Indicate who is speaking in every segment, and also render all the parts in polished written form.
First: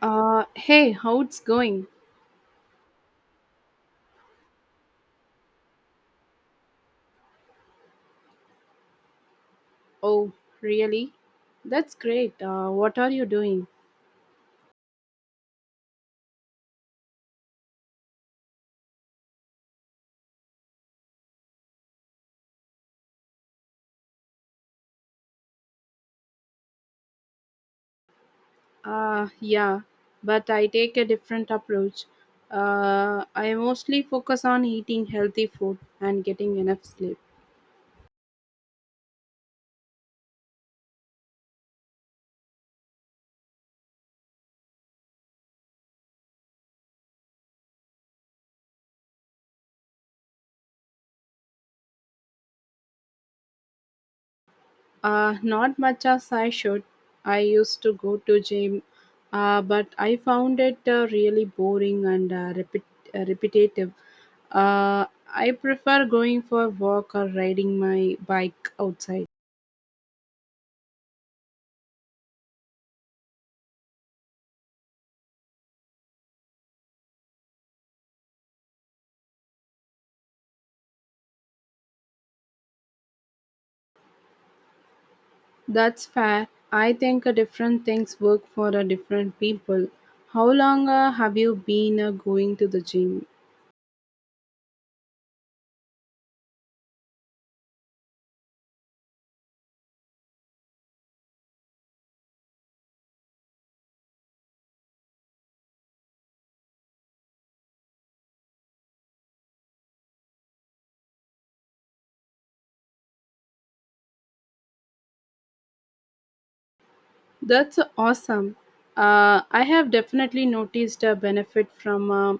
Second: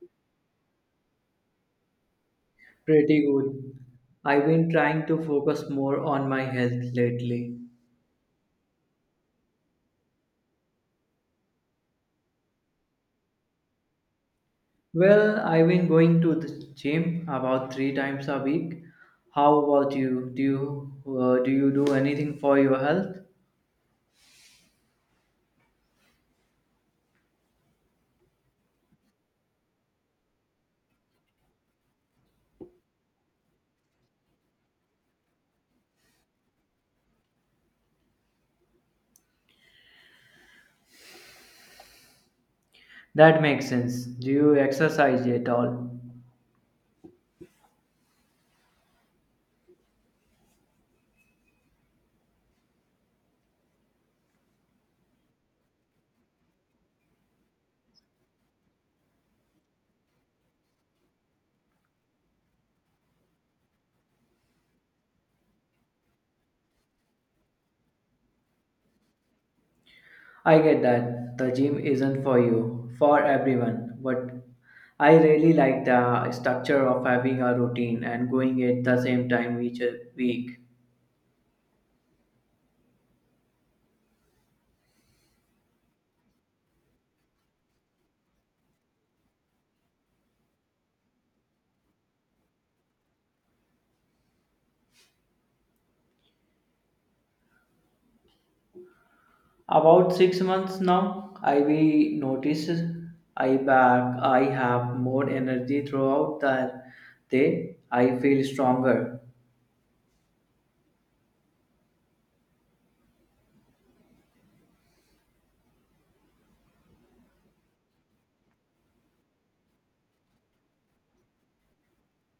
Speaker 1: Hey, how it's going?
Speaker 2: Pretty good. I've been trying to focus more on my health lately.
Speaker 1: Oh, really? That's great. What are you doing?
Speaker 2: Well, I've been going to the gym about three times a week. How about you? Do you do anything for your health?
Speaker 1: Yeah, but I take a different approach. I mostly focus on eating healthy food and getting enough sleep.
Speaker 2: That makes sense. Do you exercise at all?
Speaker 1: Not much as I should. I used to go to gym, but I found it really boring and repetitive. Uh, I prefer going for a walk or riding my bike outside.
Speaker 2: I get that the gym isn't for you, for everyone, but I really like the structure of having a routine and going at the same time each week.
Speaker 1: That's fair. I think different things work for different people. How long have you been going to the gym?
Speaker 2: About 6 months now, I we notice I back I have more energy throughout the day. I feel stronger.
Speaker 1: That's awesome. I have definitely noticed a benefit from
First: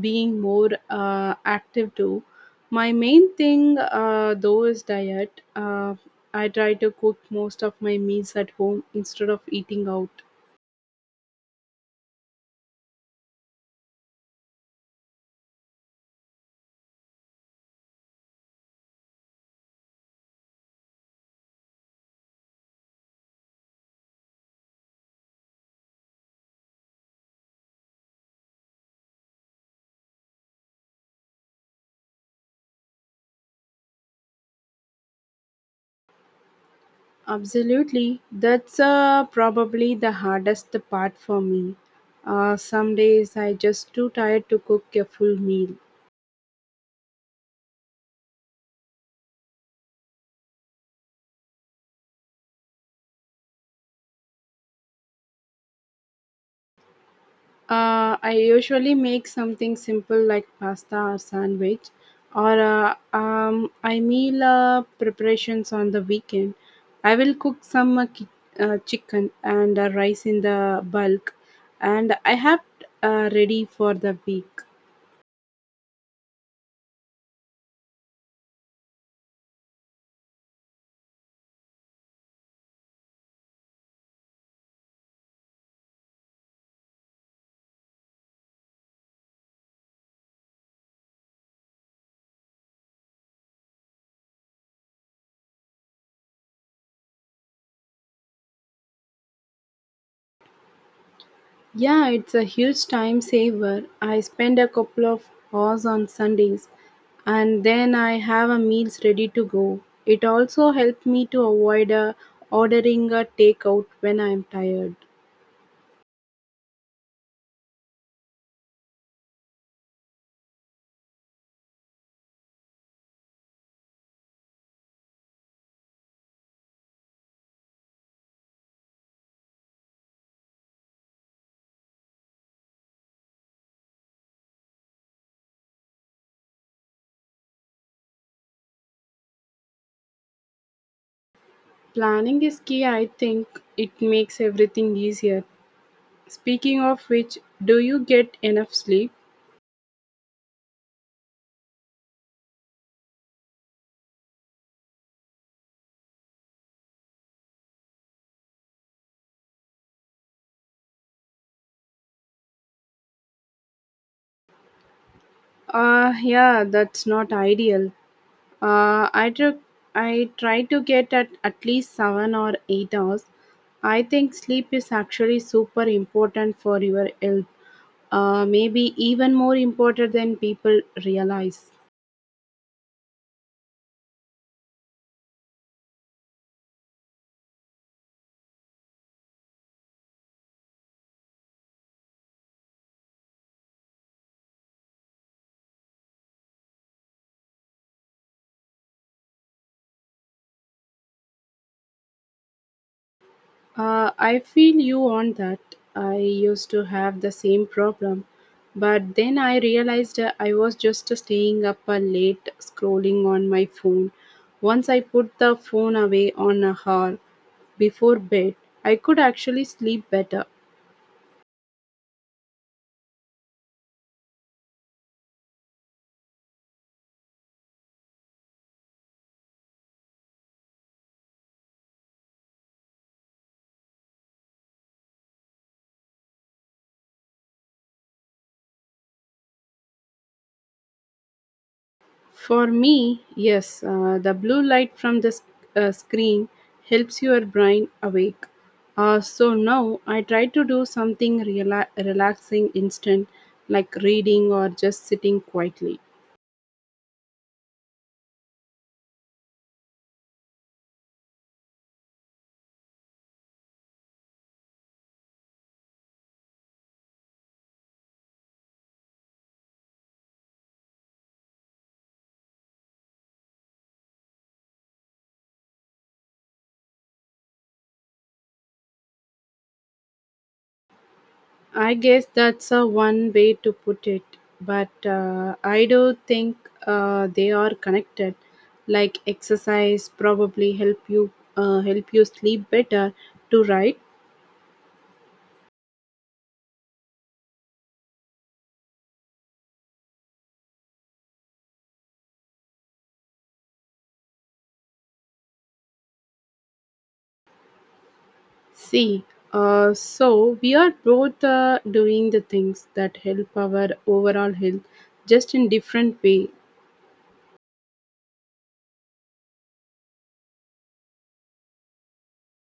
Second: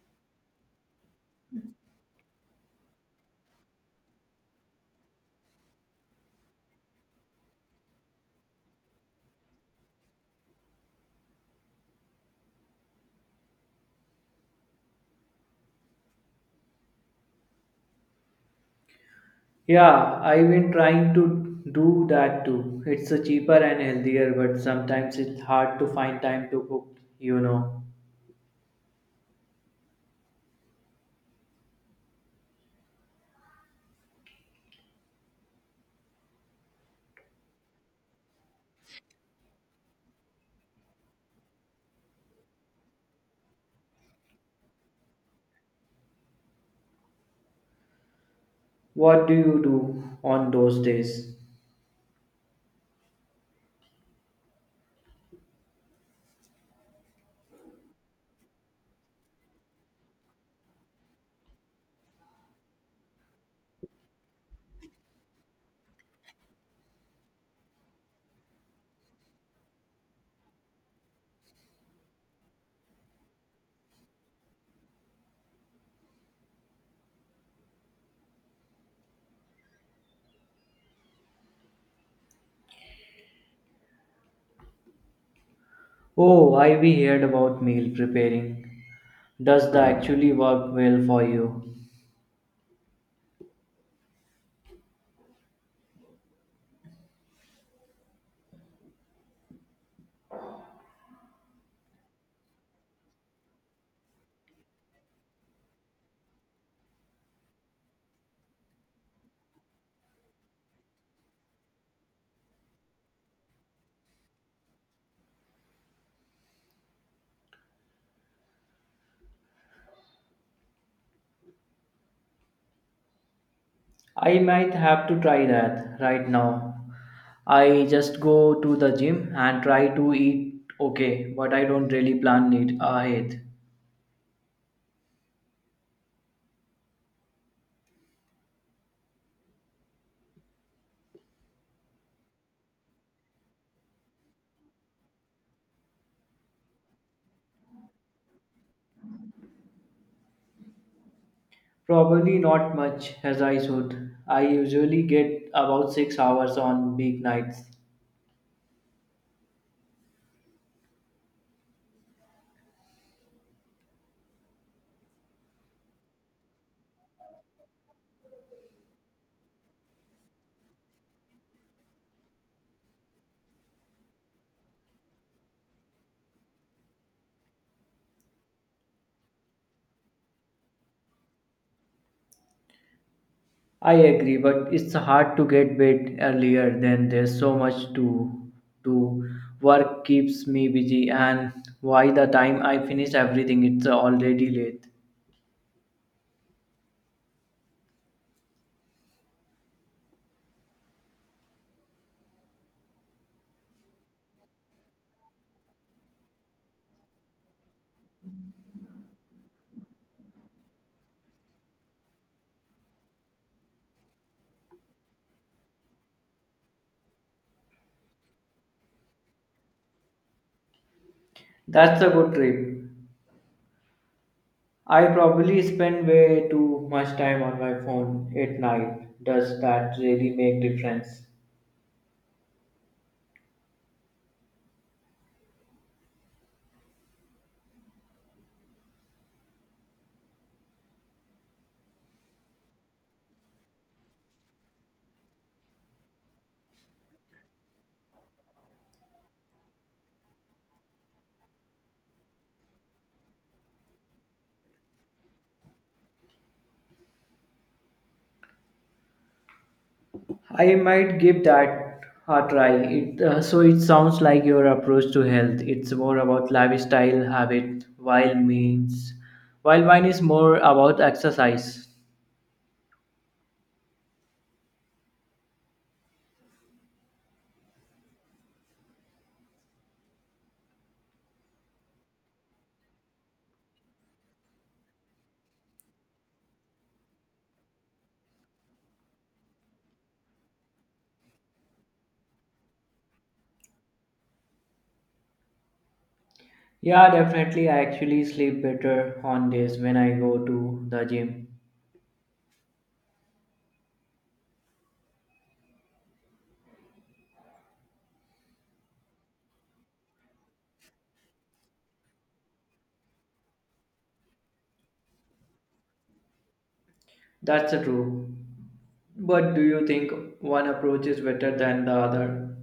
Speaker 1: being more active too. My main thing though is diet. I try to cook most of my meals at home instead of eating out.
Speaker 2: Yeah, I've been trying to do that too. It's a cheaper and healthier, but sometimes it's hard to find time to cook, you know.
Speaker 1: Absolutely. That's probably the hardest part for me. Some days I just too tired to cook a full meal.
Speaker 2: What do you do on those days?
Speaker 1: I usually make something simple like pasta or sandwich, or I meal preparations on the weekend. I will cook some chicken and rice in the bulk, and I have ready for the week.
Speaker 2: Oh, I we heard about meal preparing. Does that actually work well for you?
Speaker 1: Yeah, it's a huge time saver. I spend a couple of hours on Sundays and then I have a meals ready to go. It also helped me to avoid ordering a takeout when I'm tired.
Speaker 2: I might have to try that right now. I just go to the gym and try to eat okay, but I don't really plan it ahead.
Speaker 1: Planning is key, I think. It makes everything easier. Speaking of which, do you get enough sleep?
Speaker 2: Probably not much as I should. I usually get about 6 hours on weeknights.
Speaker 1: Yeah, that's not ideal. Uh, I took I try to get at least 7 or 8 hours. I think sleep is actually super important for your health. Maybe even more important than people realize.
Speaker 2: I agree, but it's hard to get bed earlier than there's so much to do. Work keeps me busy, and by the time I finish everything, it's already late.
Speaker 1: I feel you on that. I used to have the same problem, but then I realized I was just staying up late scrolling on my phone. Once I put the phone away on a hour before bed, I could actually sleep better.
Speaker 2: That's a good trip. I probably spend way too much time on my phone at night. Does that really make difference?
Speaker 1: For me, yes, the blue light from the screen helps your brain awake. So now I try to do something relaxing instant, like reading or just sitting quietly.
Speaker 2: I might give that a try. So it sounds like your approach to health. It's more about lifestyle habit, while mine is more about exercise.
Speaker 1: I guess that's a one way to put it, but I do think they are connected. Like exercise probably help you help you sleep better to write.
Speaker 2: Yeah, definitely. I actually sleep better on days when I go to the gym.
Speaker 1: See, so we are both doing the things that help our overall health, just in different way.
Speaker 2: That's true. But do you think one approach is better than the other?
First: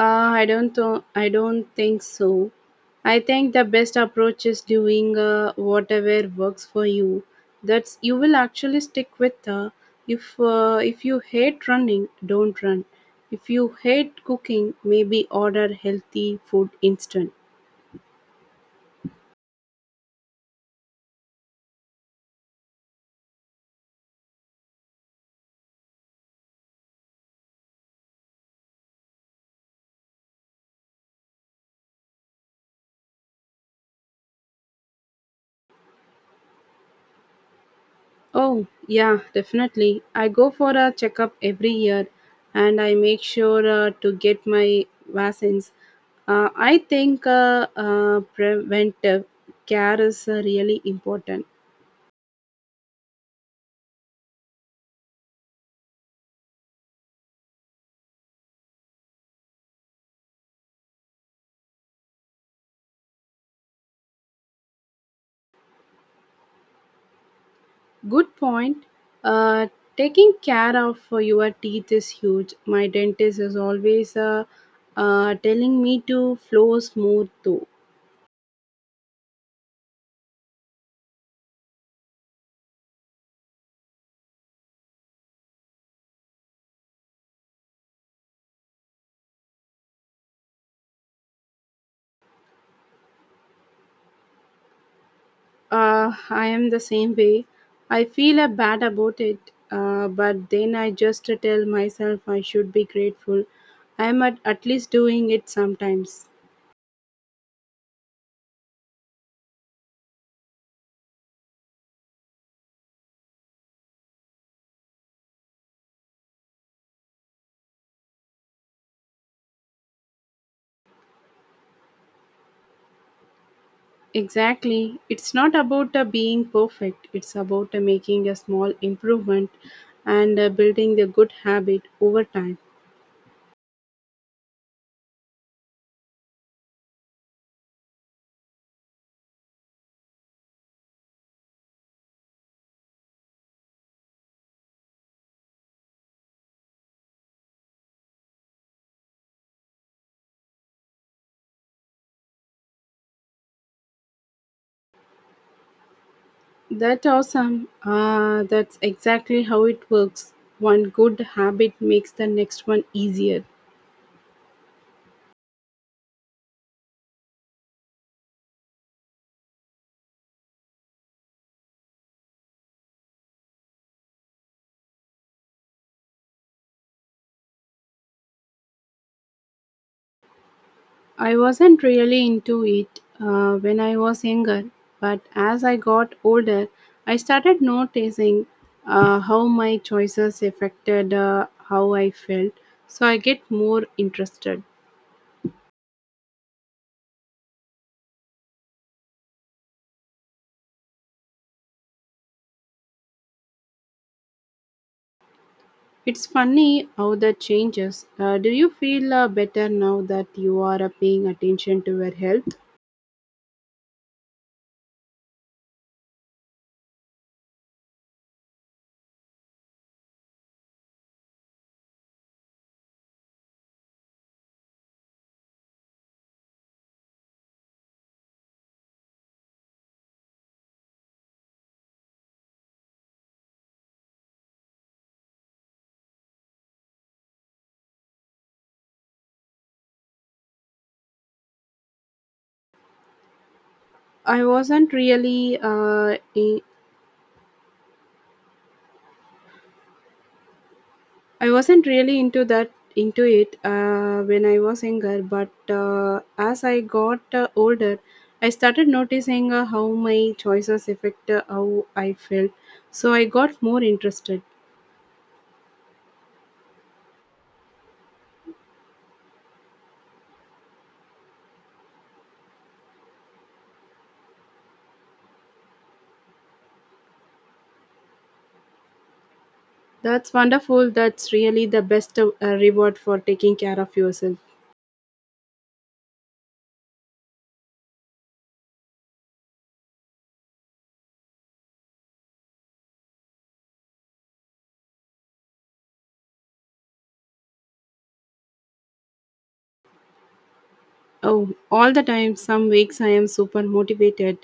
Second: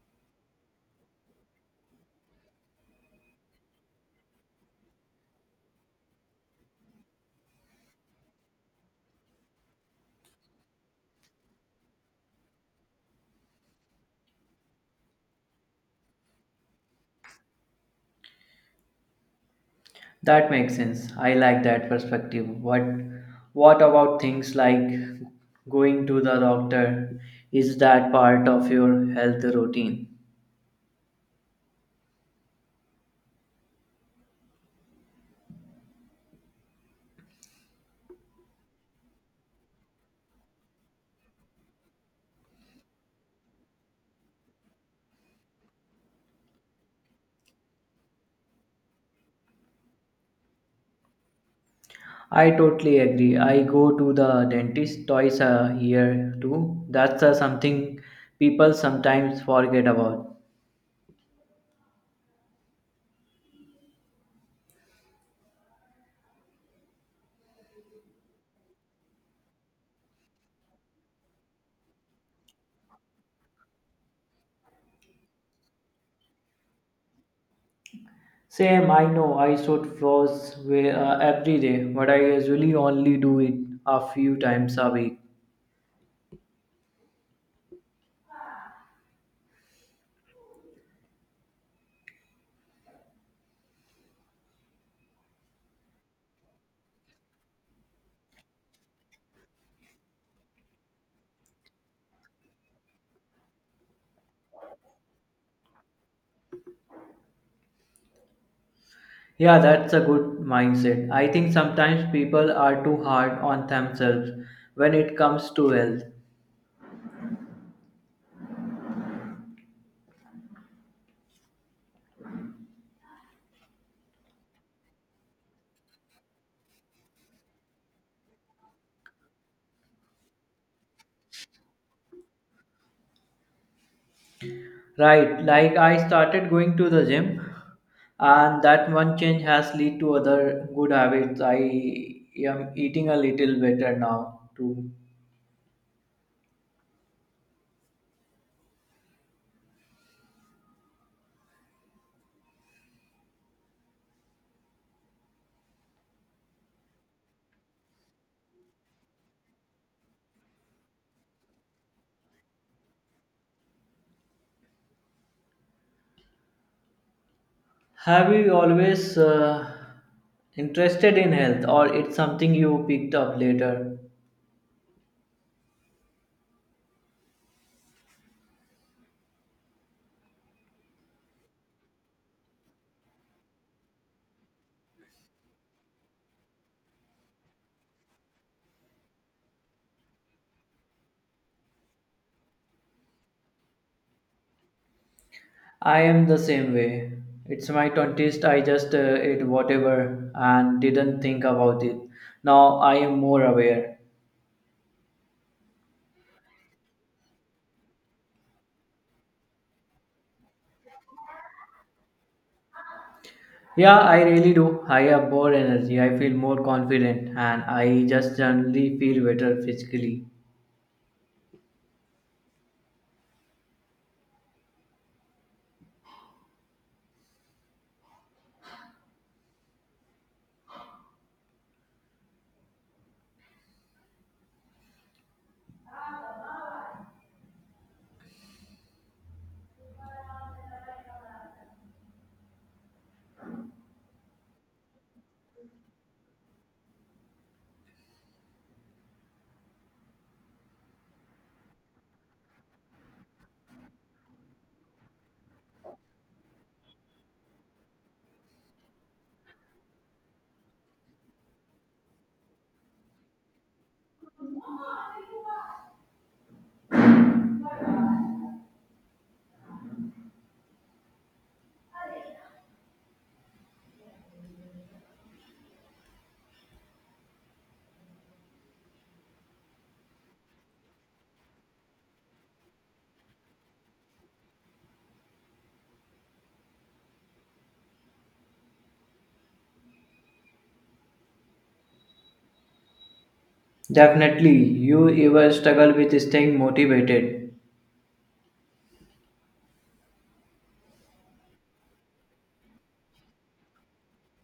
Speaker 1: I don't. I don't think so. I think the best approach is doing whatever works for you. That's you will actually stick with. If if you hate running, don't run. If you hate cooking, maybe order healthy food instead.
Speaker 2: That makes sense. I like that perspective. What about things like going to the doctor? Is that part of your health routine?
Speaker 1: Oh, yeah, definitely. I go for a checkup every year and I make sure to get my vaccines. I think preventive care is really important.
Speaker 2: I totally agree. I go to the dentist twice a year too. That's something people sometimes forget about.
Speaker 1: Good point. Uh, Taking care of your teeth is huge. My dentist is always telling me to floss more too.
Speaker 2: Same, I know I should floss every day, but I usually only do it a few times a week.
Speaker 1: I am the same way. I feel bad about it, but then I just tell myself I should be grateful. I am at least doing it sometimes.
Speaker 2: Yeah, that's a good mindset. I think sometimes people are too hard on themselves when it comes to health.
Speaker 1: Exactly. It's not about being perfect, it's about making a small improvement and building the good habit over time.
Speaker 2: Right, like I started going to the gym and that one change has led to other good habits. I am eating a little better now too.
Speaker 1: That's awesome. That's exactly how it works. One good habit makes the next one easier.
Speaker 2: Have you always interested in health or it's something you picked up later?
Speaker 1: I wasn't really into it when I was younger, but as I got older, I started noticing how my choices affected how I felt, so I get more interested.
Speaker 2: I am the same way. It's my 20s, I just ate whatever and didn't think about it. Now I am more aware.
Speaker 1: It's funny how that changes. Do you feel better now that you are paying attention to your health?
Speaker 2: Yeah, I really do. I have more energy, I feel more confident, and I just generally feel better physically.
Speaker 1: I wasn't really uh, i- I wasn't really into it when I was younger, but as I got older, I started noticing how my choices affect how I felt. So I got more interested. That's wonderful. That's really the best reward for taking care of yourself.
Speaker 2: Definitely, you ever struggle with staying motivated?
Speaker 1: Oh, all the time. Some weeks I am super motivated,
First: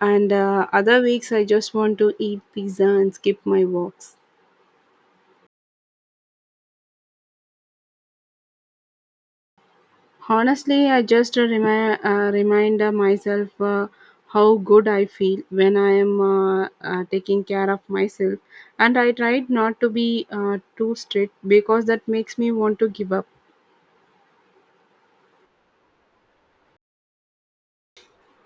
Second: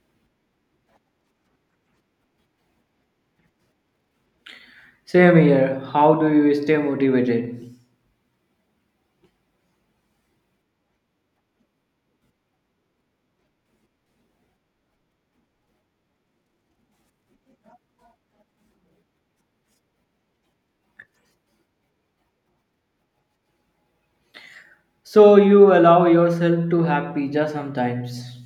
Speaker 1: and other weeks I just want to eat pizza and skip my walks.
Speaker 2: Same here. How do you stay motivated?
Speaker 1: Honestly, I just remind myself how good I feel when I am taking care of myself, and I tried not to be too strict because that makes me want to give up.
Speaker 2: So you allow yourself to have pizza sometimes.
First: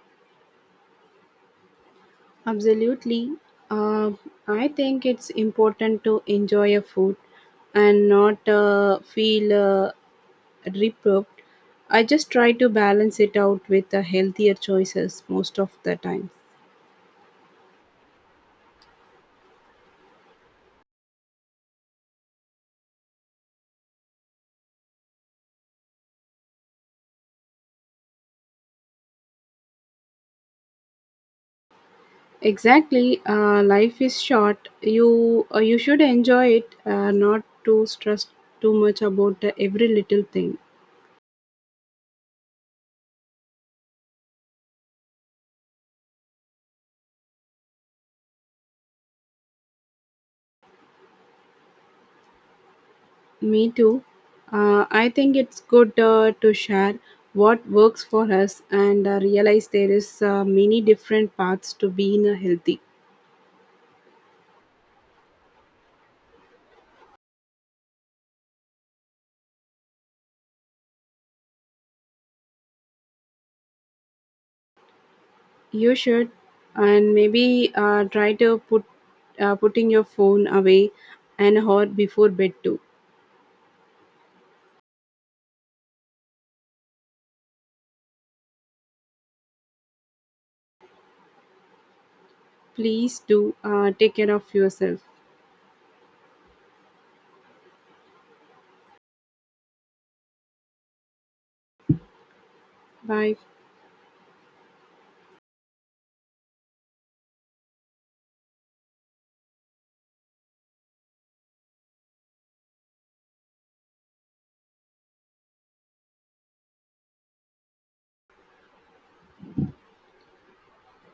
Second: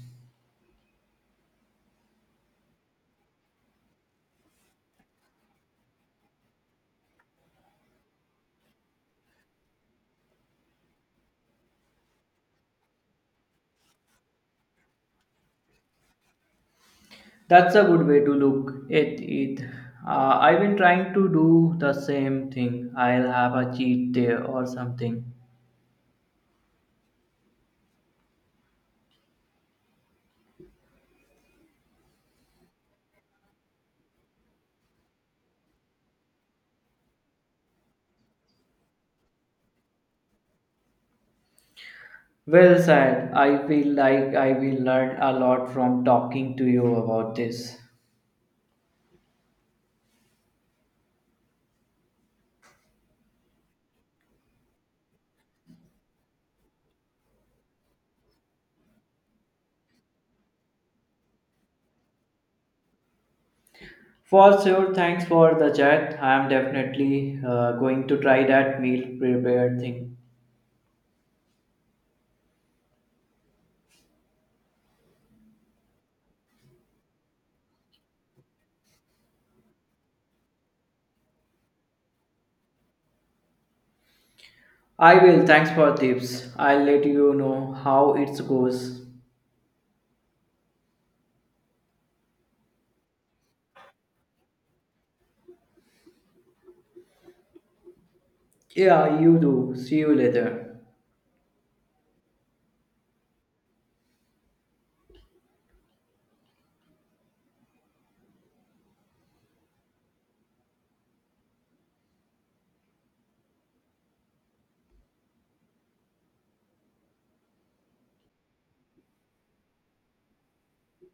Speaker 1: Absolutely, uh, I think it's important to enjoy your food and not feel reprobed. I just try to balance it out with healthier choices most of the time.
Speaker 2: That's a good way to look at it. I've been trying to do the same thing. I'll have a cheat day or something.
Speaker 1: Exactly, life is short. You should enjoy it, not to stress too much about every little thing.
Speaker 2: Well said. I feel like I will learn a lot from talking to you about this.
Speaker 1: Me too. I think it's good to share what works for us and realize there is many different paths to being healthy.
Speaker 2: For sure, thanks for the chat. I am definitely going to try that meal prepare thing.
Speaker 1: You should, and maybe try to putting your phone away an hour before bed too.
Speaker 2: I will. Thanks for tips. I'll let you know how it goes.
Speaker 1: Please do take care of yourself.
Speaker 2: Yeah, you do. See you later.
Speaker 1: Bye.